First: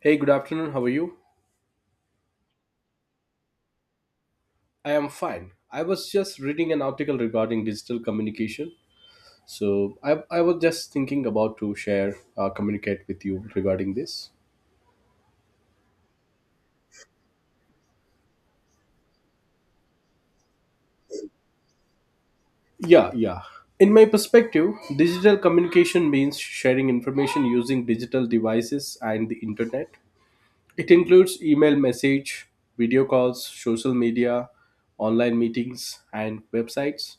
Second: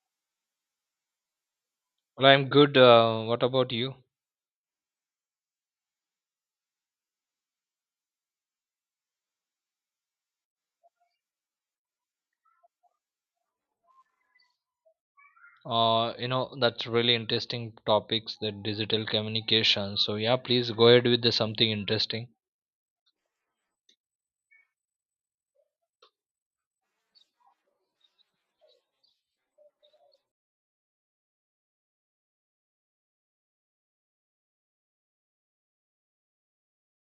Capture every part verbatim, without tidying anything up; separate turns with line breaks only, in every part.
Hey, good afternoon. How are you?
Well, I'm good. Uh, what about you?
I am fine. I was just reading an article regarding digital communication. So I, I was just thinking about to share, uh, communicate with you regarding this.
Uh, you know, that's really interesting topics, the digital communication. So yeah, please go ahead with the something interesting.
Yeah, yeah. In my perspective, digital communication means sharing information using digital devices and the internet. It includes email message, video calls, social media, online meetings, and websites.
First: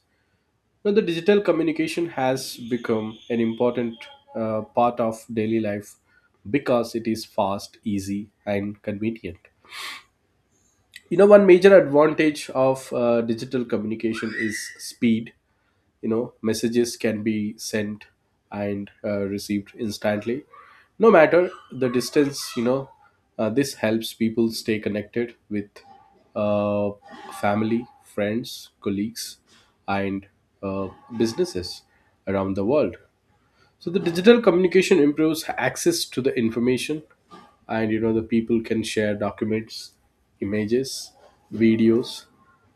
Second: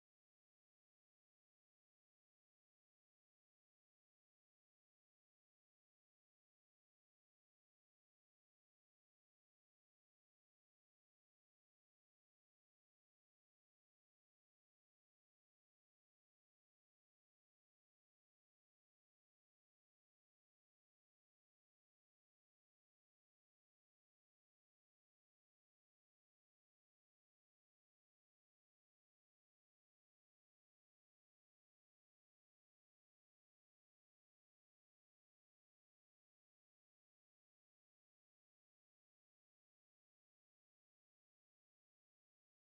Now, the digital communication has become an important uh, part of daily life because it is fast, easy, and convenient. You know, one major advantage of uh, digital communication is speed. You know, messages can be sent and uh, received instantly no matter the distance you know uh, This helps people stay connected with uh, family, friends, colleagues, and uh, businesses around the world. So the digital communication improves access to the information, and you know the people can share documents, images, videos,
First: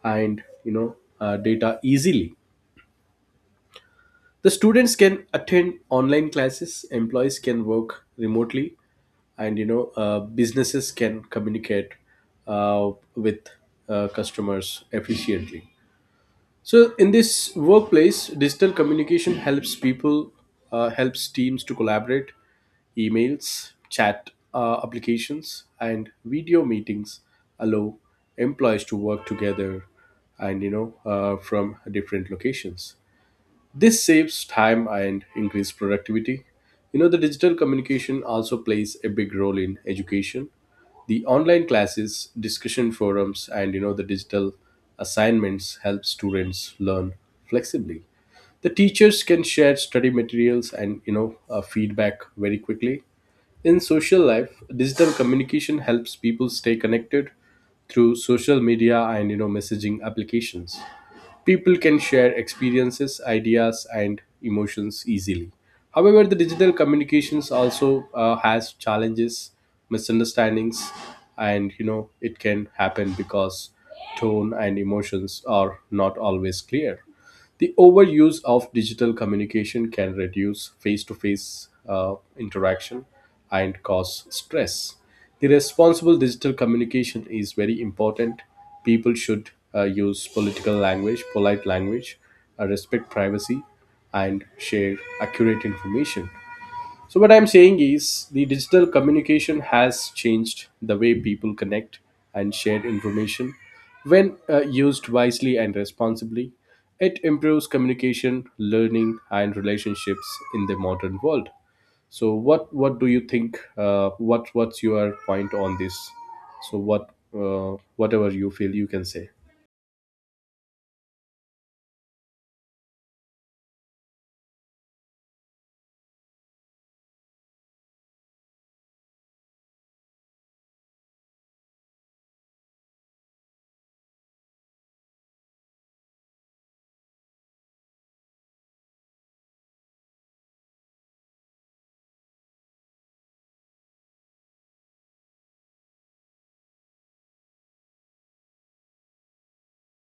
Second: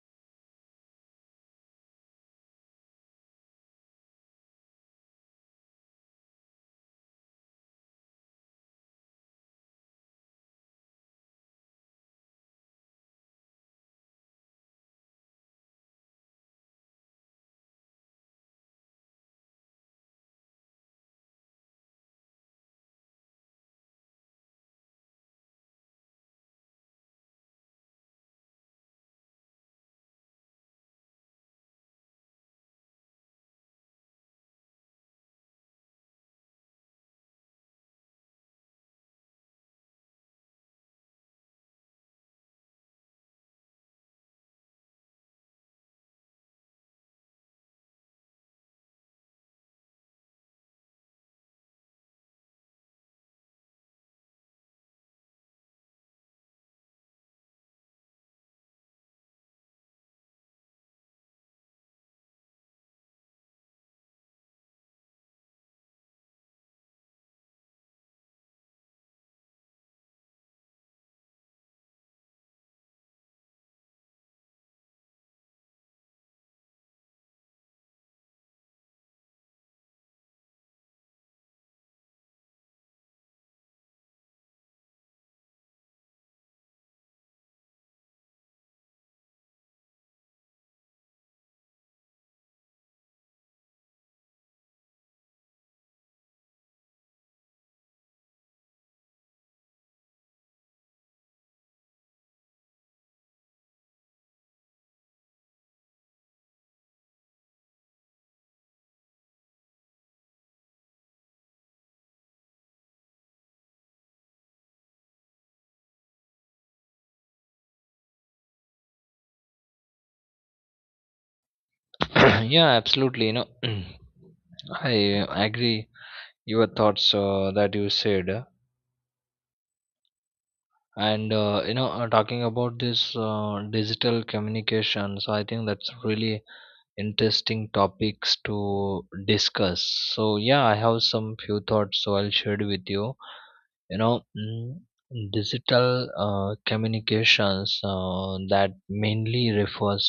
and you know uh, data easily. The students can attend online classes, employees can work remotely, and you know uh, businesses can communicate uh, with uh, customers efficiently. So in this workplace, digital communication helps people, uh, helps teams to collaborate. Emails, chat uh, applications, and video meetings allow employees to work together and you know uh, from different locations. This saves time and increases productivity. You know, the digital communication also plays a big role in education. The online classes, discussion forums, and you know, the digital assignments help students learn flexibly. The teachers can share study materials and you know uh, feedback very quickly. In social life, digital communication helps people stay connected through social media and you know messaging applications. People can share experiences, ideas, and emotions easily. However, the digital communications also uh, has challenges, misunderstandings, and you know it can happen because tone and emotions are not always clear. The overuse of digital communication can reduce face to face interaction and cause stress. The responsible digital communication is very important. People should uh, use political language, polite language, uh, respect privacy, and share accurate information. So, what I'm saying is the digital communication has changed the way people connect and share information. When uh, used wisely and responsibly, it improves communication, learning, and relationships in the modern world. So, what what do you think? Uh, what what's your point on this? So, what uh, whatever you feel, you can say.
Yeah, absolutely. You know, I uh, agree your thoughts uh, that you said. Uh, And uh, you know, uh, talking about this uh, digital communication, so I think that's really interesting topics to discuss. So yeah, I have some few thoughts, so I'll share it with you. you know mm, Digital uh, communications uh, that mainly refers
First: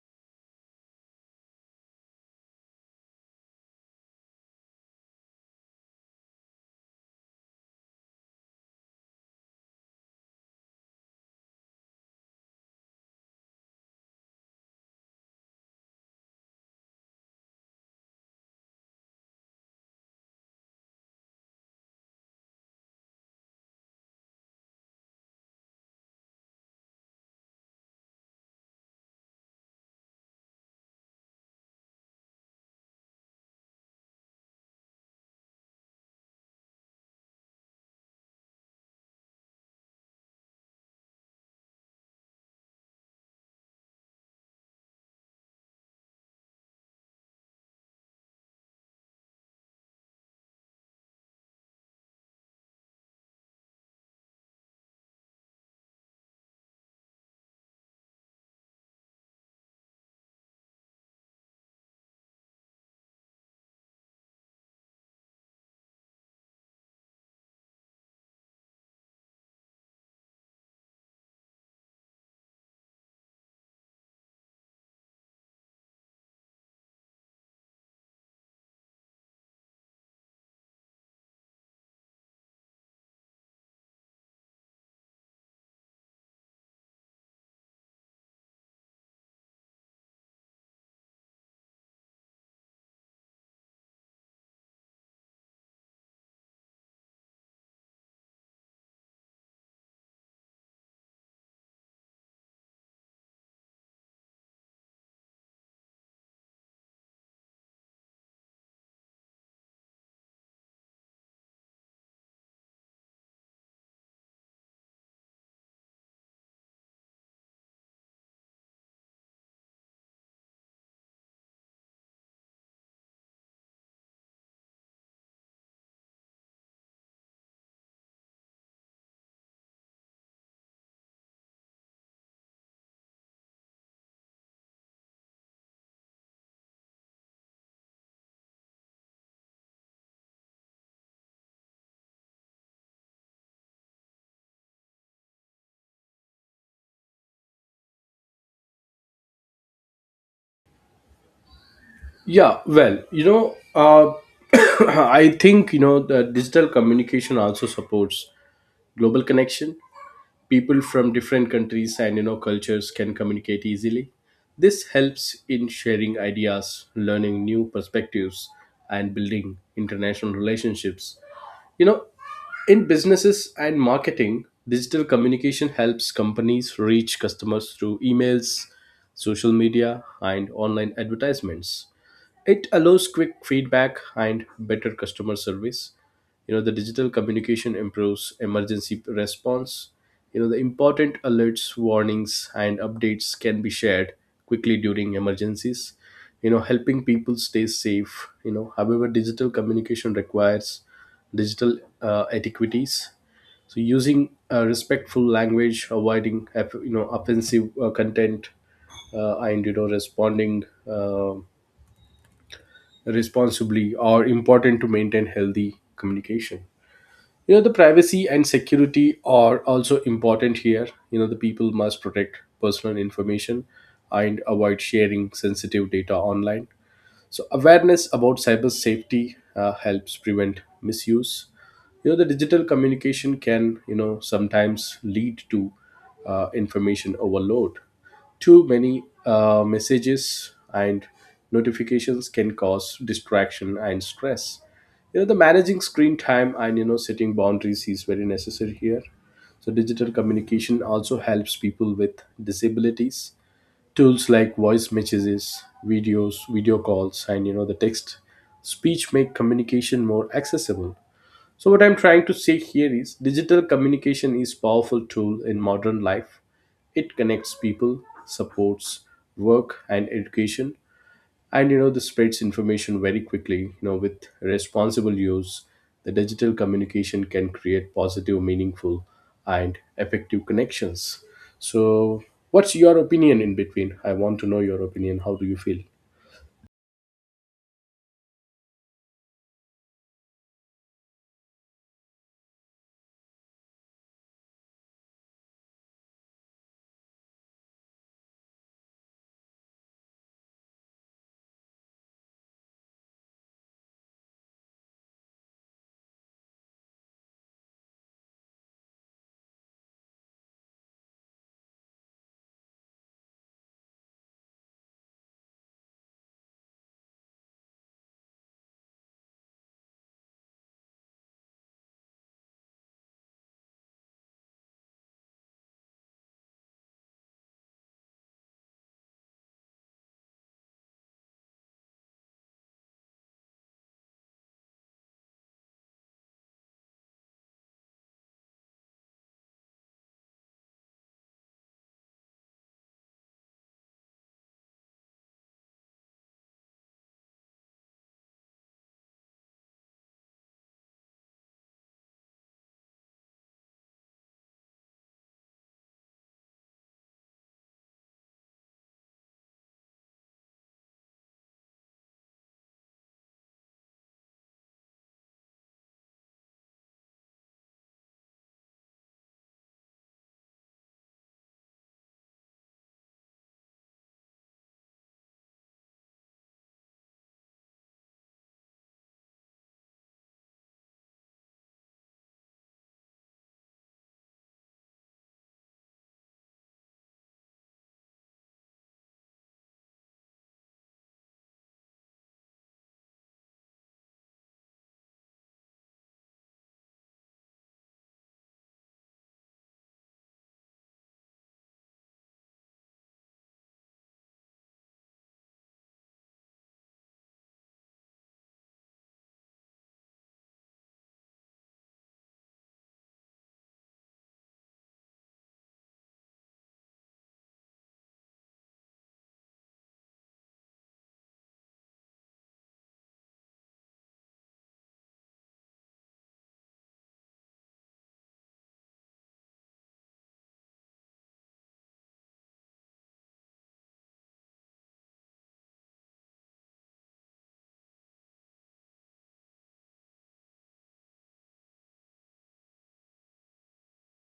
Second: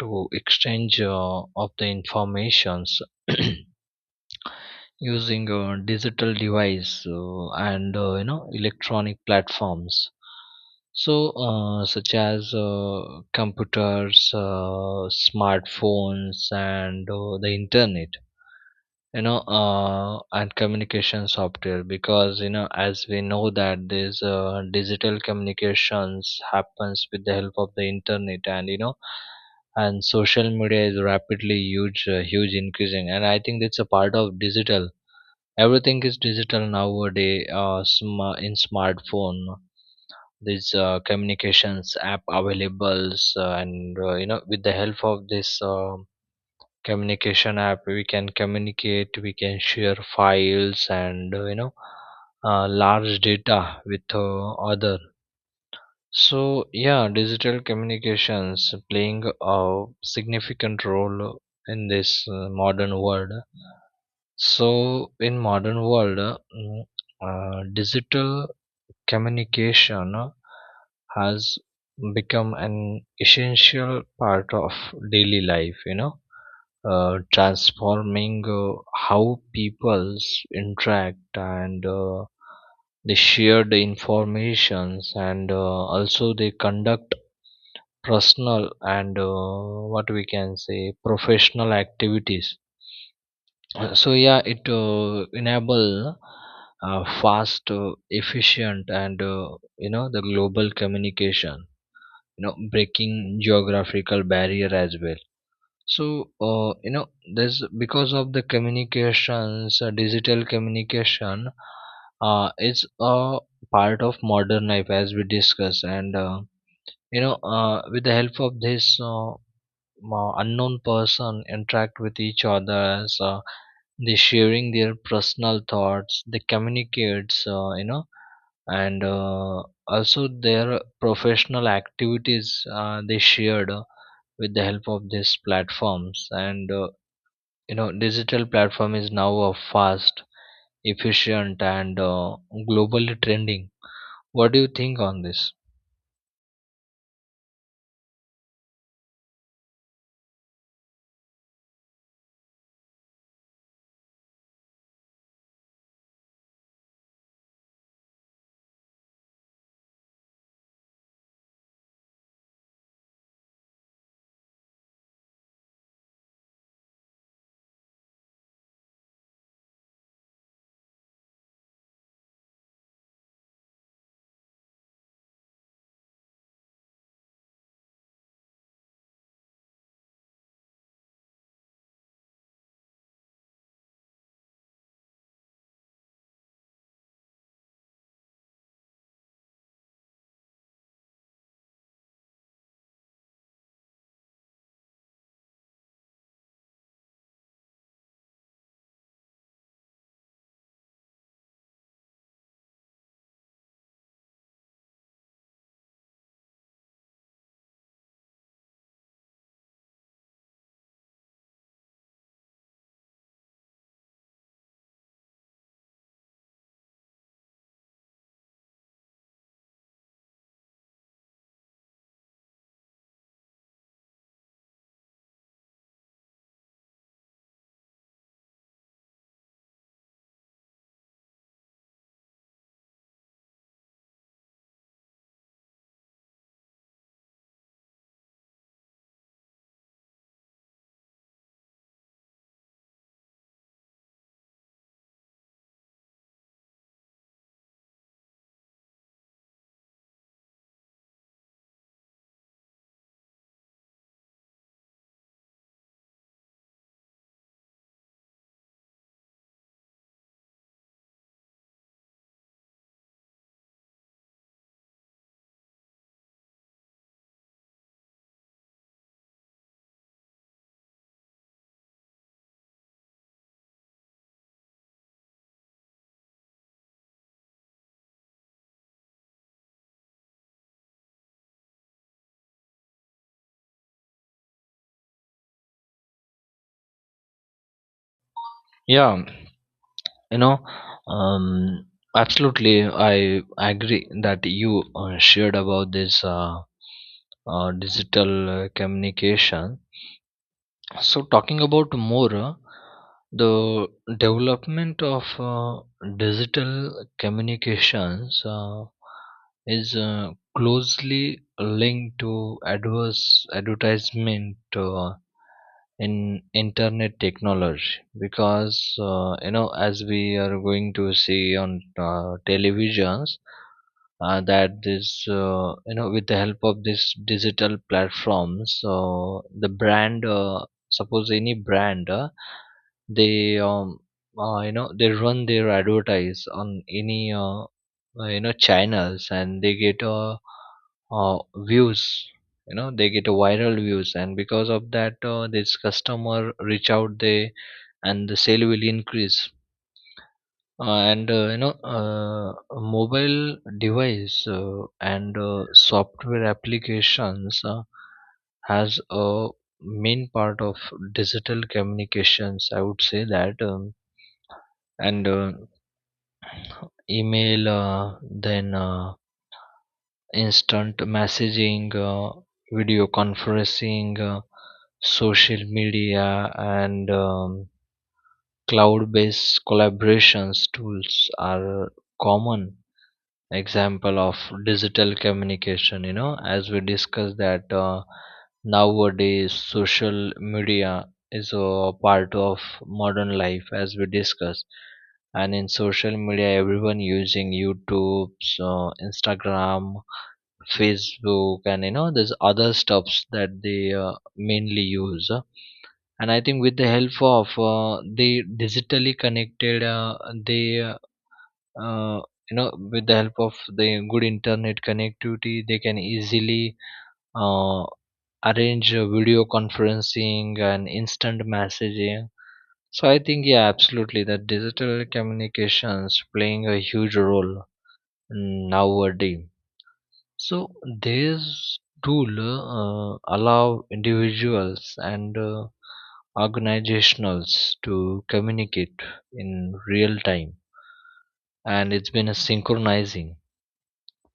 to exchange uh, of the informations using uh, digital device uh, and uh, you know electronic platforms, so uh, such as uh, computers, uh, smartphones, and uh, the internet, you know uh, and communication software, because you know as we know that this uh, digital communications happens with the help of the internet. And you know and social media is rapidly huge uh, huge increasing, and I think it's a part of digital. Everything is digital nowadays. Uh, sma- in smartphone these uh, communications app availables, uh, and uh, you know with the help of this uh, communication app, we can communicate, we can share files and uh, you know uh, large data with uh, other. So yeah, digital communications playing a significant role in this uh, modern world. So in modern world, uh, mm, uh, digital communication uh, has become an essential part of daily life, you know, uh, transforming uh, how peoples interact, and uh, they share the informations, and uh, also they conduct personal and, uh, what we can say professional activities. Uh, so yeah, it uh, enable, uh, fast uh, efficient, and uh, you know the global communication, you know, breaking geographical barrier as well. So, uh, you know, there's because of the communications, uh, digital communication, uh, is a part of modern life as we discuss, and uh, you know, uh, with the help of this uh, uh, unknown person, interact with each other as uh, they sharing their personal thoughts, they communicates, uh, you know, and uh, also their professional activities uh, they shared, uh, with the help of these platforms, and uh, you know digital platform is now a fast, efficient, and uh, globally trending. What do you think on this?
Yeah, well, you know, uh, I think you know the digital communication also supports global connection. People from different countries and you know cultures can communicate easily. This helps in sharing ideas, learning new perspectives, and building international relationships. You know, in businesses and marketing, digital communication helps companies reach customers through emails, social media, and online advertisements. It allows quick feedback and better customer service. You know, the digital communication improves emergency response. You know, the important alerts, warnings, and updates can be shared quickly during emergencies, you know, helping people stay safe. You know, however, digital communication requires digital uh, etiquettes. So, using uh, respectful language, avoiding you know offensive uh, content, uh, and you know responding. uh responsibly are important to maintain healthy communication. You know, the privacy and security are also important here. You know, the people must protect personal information and avoid sharing sensitive data online. So awareness about cyber safety uh, helps prevent misuse. You know the digital communication can you know sometimes lead to uh, information overload. Too many uh, messages and notifications can cause distraction and stress. You know the managing screen time and you know setting boundaries is very necessary here. So digital communication also helps people with disabilities. Tools like voice messages, videos, video calls, and you know the text speech make communication more accessible. So what I'm trying to say here is digital communication is powerful tool in modern life. It connects people, supports work and education, and you know this spreads information very quickly. You know, with responsible use, the digital communication can create positive, meaningful, and effective connections. So what's your opinion in between? I want to know your opinion. How do you feel?
Yeah, you know um absolutely, I agree that you uh, shared about this uh, uh, digital uh, communication. So, talking about more, uh, the development of uh, digital communications uh, is uh, closely linked to adverse advertisement uh, in internet technology, because uh, you know, as we are going to see on uh, televisions, uh, that this uh, you know with the help of this digital platforms, so the brand uh, suppose any brand uh, they um uh, you know they run their advertise on any uh, uh, you know channels, and they get, uh, uh, views, you know, they get a viral views, and because of that uh, this customer reach out they, and the sale will increase. Uh, and uh, you know uh, A mobile device uh, and uh, software applications uh, has a main part of digital communications, I would say that um, and uh, email, uh, then uh, instant messaging, uh, video conferencing, uh, social media, and um, cloud based collaborations tools are common example of digital communication. You know, as we discussed, that uh, nowadays social media is a part of modern life as we discussed. And in social media, everyone using YouTube, so Instagram, Facebook, and you know, there's other stuffs that they uh, mainly use. And I think with the help of uh, the digitally connected uh, they uh, uh, you know with the help of the good internet connectivity, they can easily uh, arrange uh, video conferencing and instant messaging. So I think, yeah, absolutely that digital communications playing a huge role nowadays. So these tool uh, allow individuals and uh, organizationals to communicate in real time, and it's been a synchronizing.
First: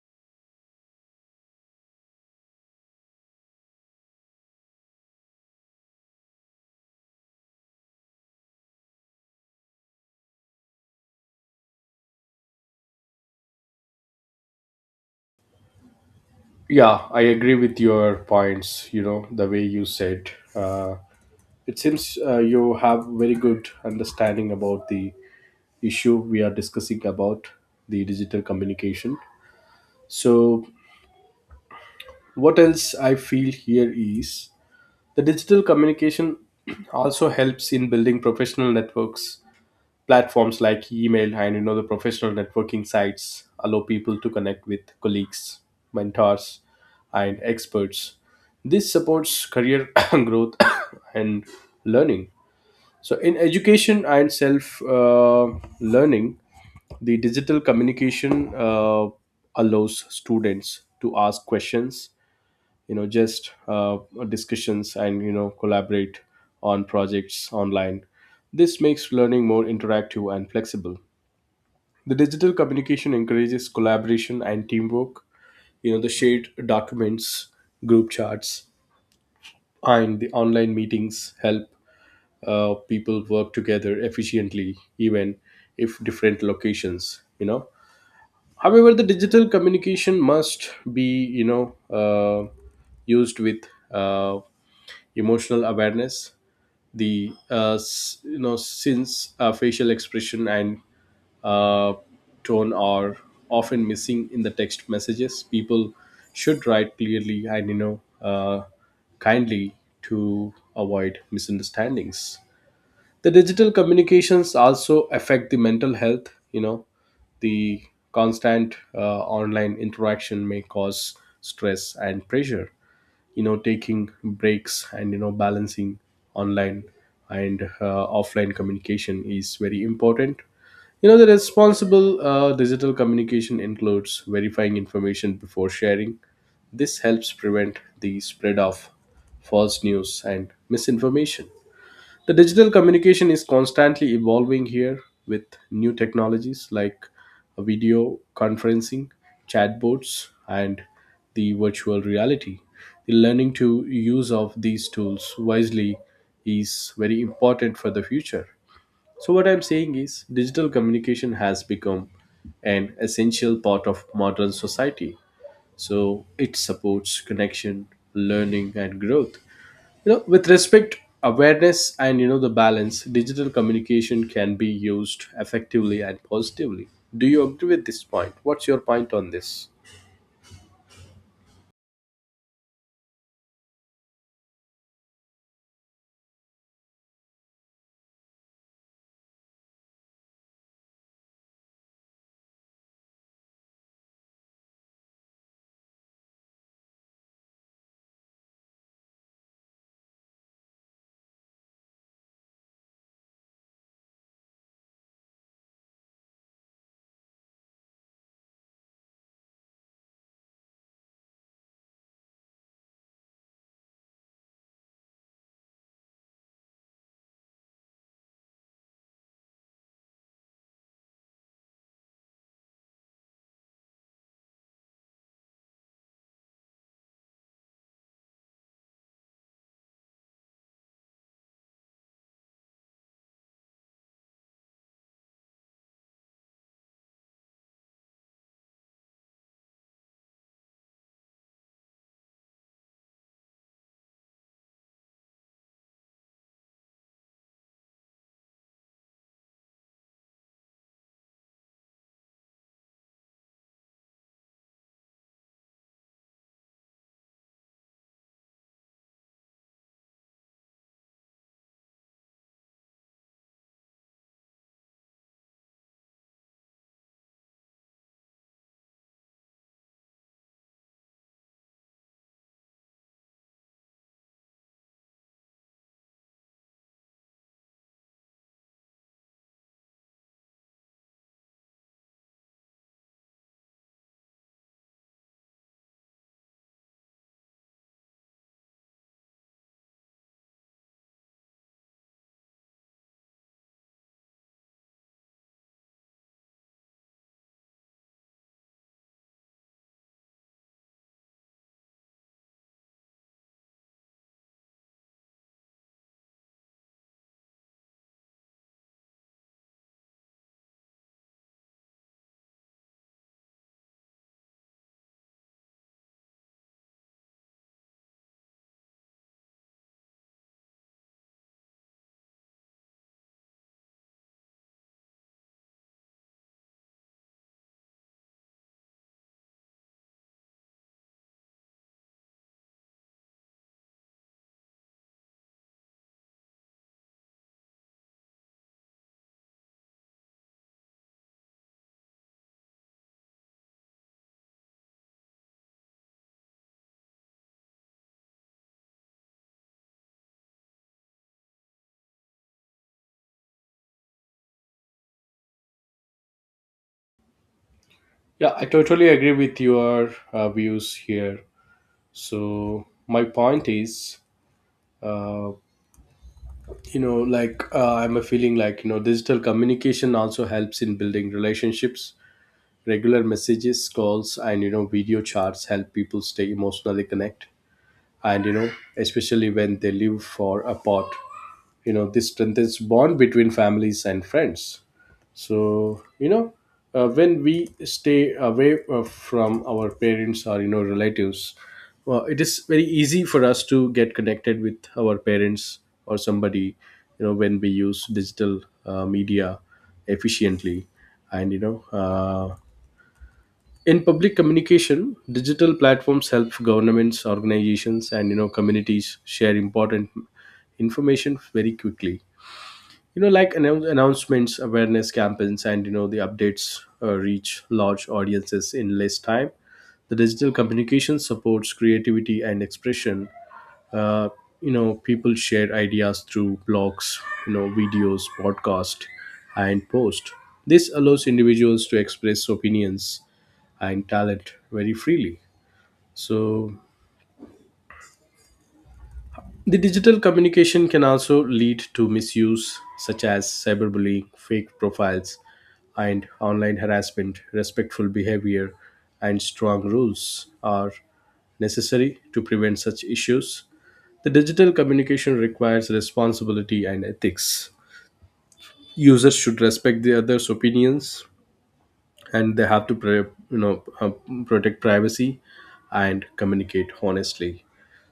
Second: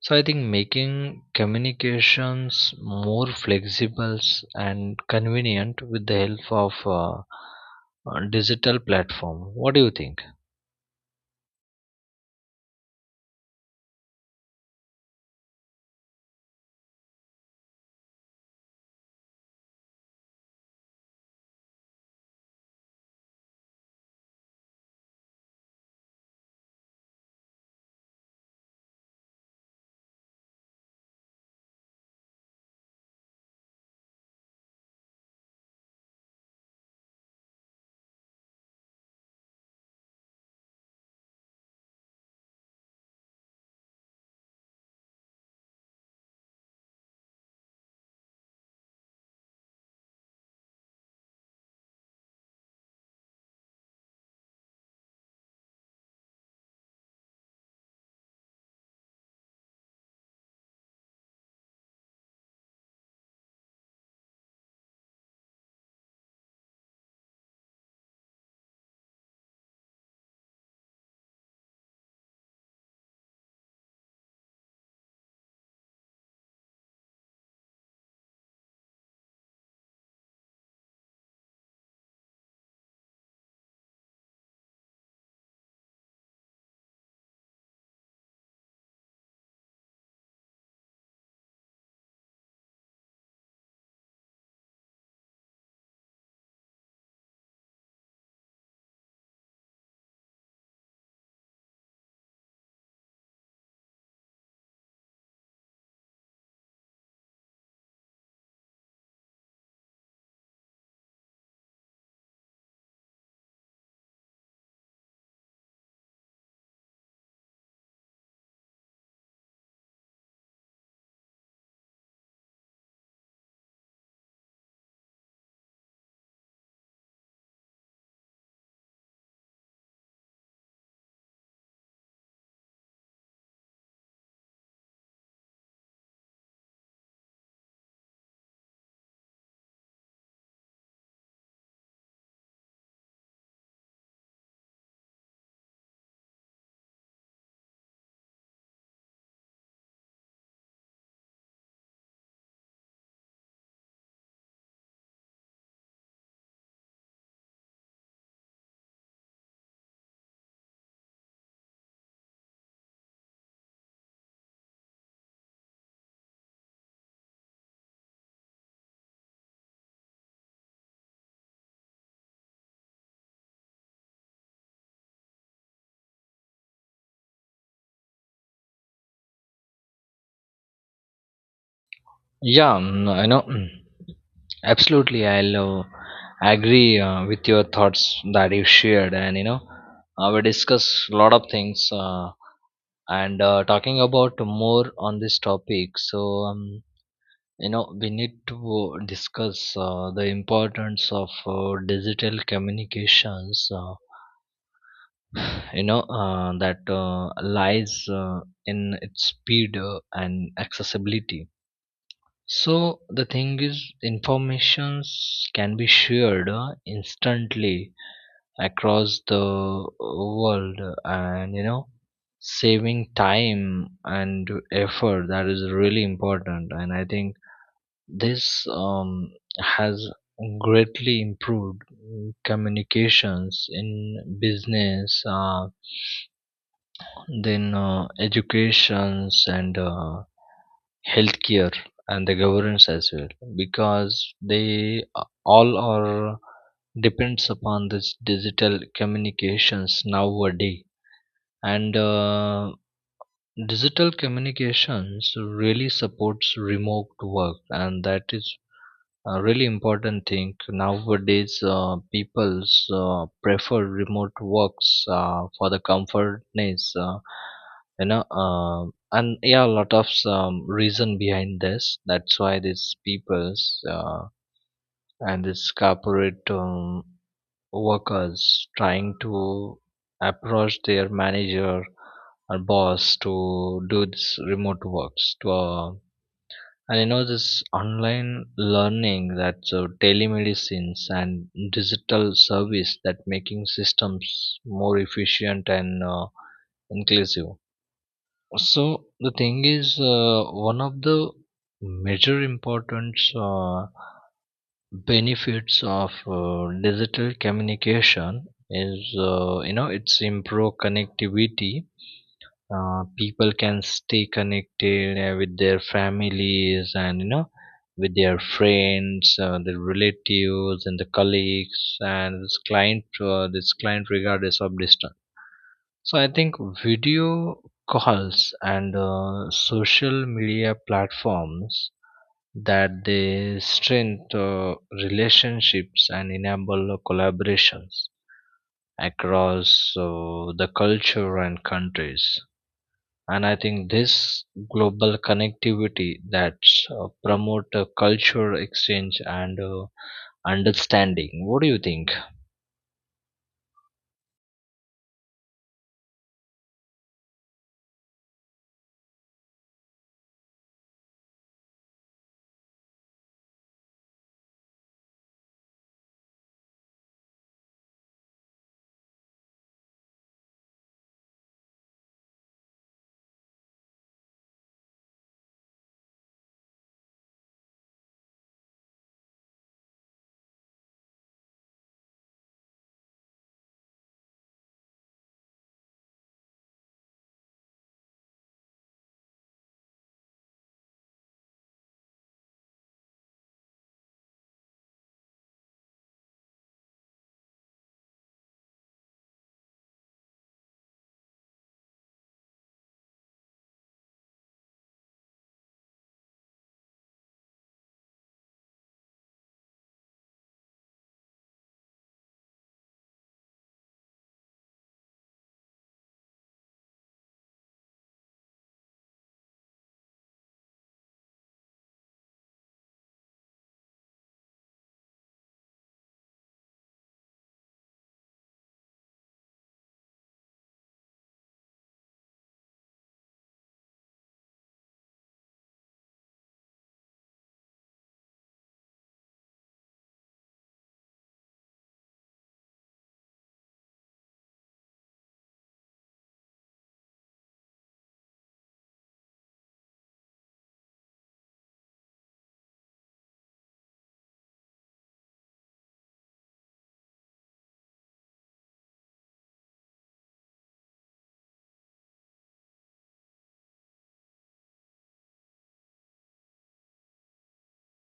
So I think making communications more flexible and convenient with the help of uh, uh, digital platform. What do you think?
Yeah, I agree with your points. You know the way you said, uh, it seems uh, you have very good understanding about the issue we are discussing about, the digital communication. So what else I feel here is, the digital communication also helps in building professional networks. Platforms like email and you know the professional networking sites allow people to connect with colleagues, mentors, and experts. This supports career growth and learning. So, in education and self uh, learning, the digital communication uh, allows students to ask questions, you know just uh, discussions, and you know collaborate on projects online. This makes learning more interactive and flexible. The digital communication encourages collaboration and teamwork. You know, the shared documents, group charts, and the online meetings help uh, people work together efficiently even if different locations. You know, however, the digital communication must be you know uh, used with uh, emotional awareness. The uh, s- you know Since uh, facial expression and uh, tone are often missing in the text messages, people should write clearly and you know uh, kindly to avoid misunderstandings. The digital communications also affect the mental health. You know, the constant uh, online interaction may cause stress and pressure. You know, taking breaks and you know balancing online and uh, offline communication is very important. You know the responsible uh, digital communication includes verifying information before sharing. This helps prevent the spread of false news and misinformation. The digital communication is constantly evolving here, with new technologies like video conferencing, chatbots, and the virtual reality. The learning to use of these tools wisely is very important for the future. So what I'm saying is digital communication has become an essential part of modern society. So it supports connection, learning and growth. You know, with respect, awareness, and you know the balance, digital communication can be used effectively and positively. Do you agree with this point? What's your point on this?
Yeah, mm, I know. mm, Absolutely, I'll uh, agree uh, with your thoughts that you shared, and you know, uh, we discuss a lot of things. Uh, and uh, Talking about more on this topic, so um, you know, we need to discuss uh, the importance of uh, digital communications uh, you know uh, that uh, lies uh, in its speed uh, and accessibility. So the thing is, informations can be shared uh, instantly across the uh, world, and you know, saving time and effort, that is really important. And I think This um, has greatly improved mm, communications in business, uh, then uh, educations and uh, healthcare, and the governance as well, because they a- all are depends upon this digital communications nowadays. And uh, digital communications really supports remote work, and that is a really important thing nowadays. Uh, people's uh, prefer remote works uh, for the comfortness, uh, you know uh, and yeah, a lot of um, reason behind this, that's why these people's uh, and these corporate um, workers trying to approach their manager or boss to do this remote works to uh, and you know, this online learning, that so telemedicines and digital service, that making systems more efficient and uh, inclusive. So the thing is, uh, one of the major important uh, benefits of uh, digital communication is, uh, you know, it's improve connectivity. Uh, people can stay connected uh, with their families, and you know with their friends, uh, their relatives, and the colleagues, and this client uh, this client regardless of distance. So I think video calls and uh, social media platforms, that they strengthen uh, relationships and enable collaborations across uh, the culture and countries. And I think this global connectivity, that uh, promote uh, culture exchange and uh, understanding. What do you think?
Yeah, I totally agree with your uh, views here. So my point is, uh, you know, like uh, I'm a feeling like you know, digital communication also helps in building relationships. Regular messages, calls, and you know, video chats help people stay emotionally connect. And you know, especially when they live for apart. You know, this strengthens bond between families and friends. So you know, uh, when we stay away uh, from our parents or you know relatives, well, it is very easy for us to get connected with our parents or somebody, you know, when we use digital uh, media efficiently. And you know, uh, in public communication, digital platforms help governments, organizations, and you know communities share important information very quickly. You know, like annou- announcements, awareness campaigns, and you know the updates uh, reach large audiences in less time. The digital communication supports creativity and expression. uh, you know, people share ideas through blogs, you know, videos, podcast, and post. This allows individuals to express opinions and talent very freely. So the digital communication can also lead to misuse, such as cyberbullying, fake profiles, and online harassment. Respectful behavior and strong rules are necessary to prevent such issues. The digital communication requires responsibility and ethics. Users should respect the others' opinions, and they have to, pre- you know, uh, protect privacy and communicate honestly.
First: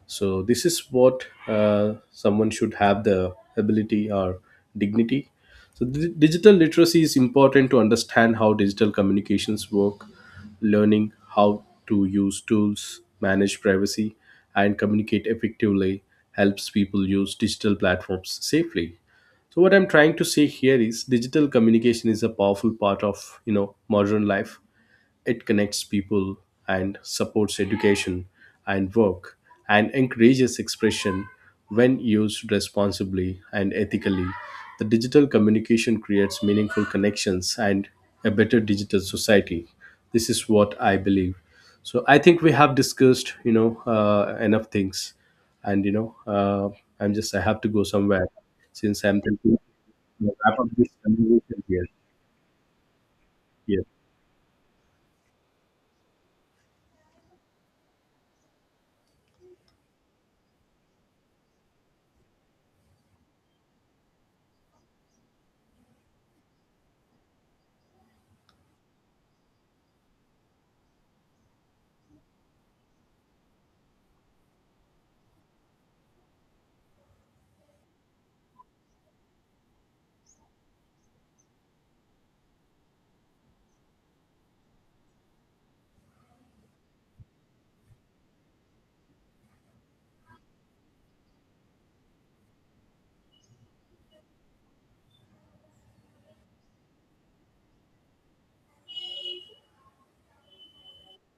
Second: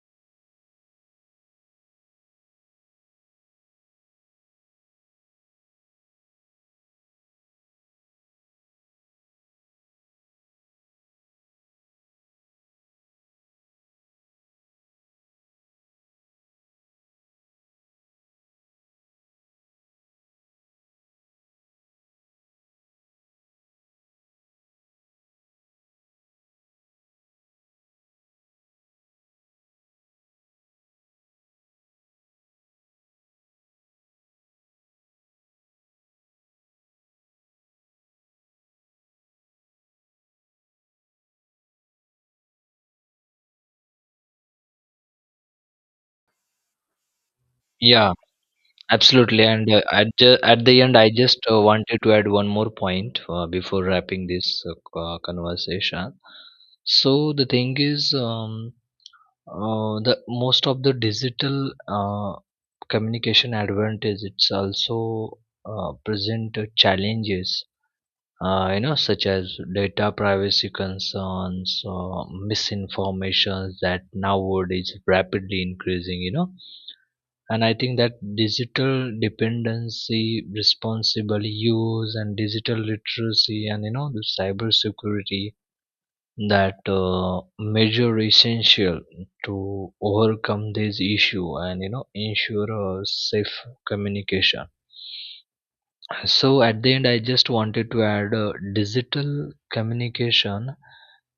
So this is what uh, someone should have the ability or dignity. So di- digital literacy is important to understand how digital communications work. Learning how to use tools, manage privacy, and communicate effectively helps people use digital platforms safely. So what I'm trying to say here is digital communication is a powerful part of you know modern life. It connects people and supports education and work and encourages expression. When used responsibly and ethically, the digital communication creates meaningful connections and a better digital society. This is what I believe. So I think we have discussed, you know, uh, enough things, and you know, uh, I'm just I have to go
Yeah,
somewhere since I'm
absolutely,
thinking
and uh, at,
to
ju-
wrap
at
up
the
this
end, I just uh,
conversation here.
wanted to add one more point uh,
Yeah.
before wrapping this uh, c- uh, conversation. So the thing is, um, uh, the most of the digital uh, communication advantage, it's also uh, present uh, challenges, uh, you know, such as data privacy concerns or misinformations that nowadays rapidly increasing, you know. And I think that digital dependency, responsible use, and digital literacy, and you know, the cyber security, that uh, measure essential to overcome this issue, and you know, ensure a safe communication. So at the end, I just wanted to add, uh, digital communication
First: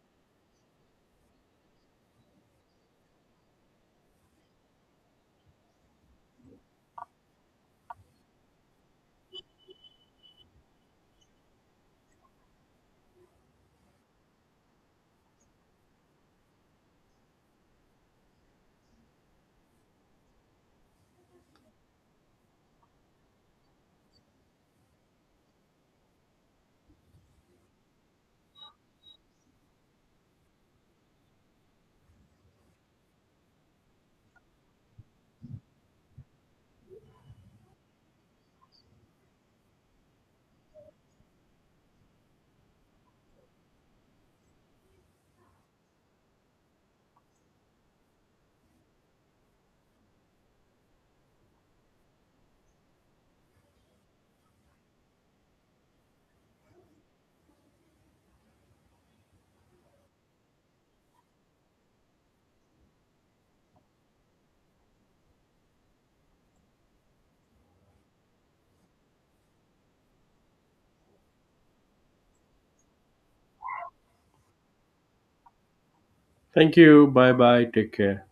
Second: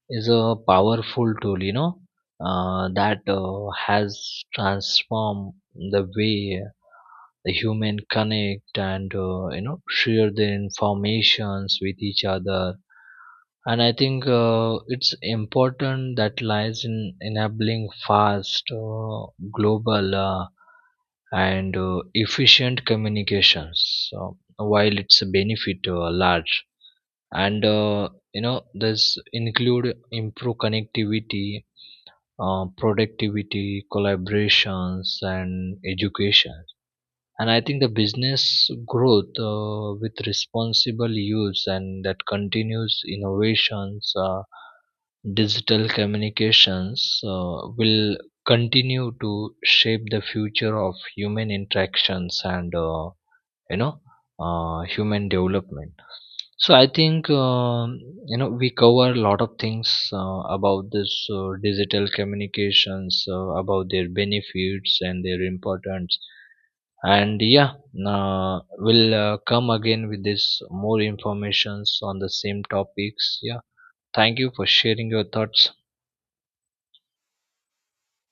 is a powerful tool, you know, uh, that uh, has transformed the way the human connect, and uh, you know share their informations with each other. And I think uh, it's important that lies in enabling fast, uh, global, uh, and uh, efficient communications. So while its benefit uh, large, and uh, you know this include improve connectivity, uh, productivity, collaborations, and education, and I think the business growth uh, with responsible use, and that continuous innovations uh, digital communications uh, will continue to shape the future of human interactions, and uh, you know uh, human development. So I think, um, you know, we cover a lot of things uh, about this uh, digital communications, uh, about their benefits and their importance. And yeah, uh, we'll uh, come again with this more informations on the same topics. Yeah, thank you for sharing your thoughts.
Thank you. Bye bye. Take care.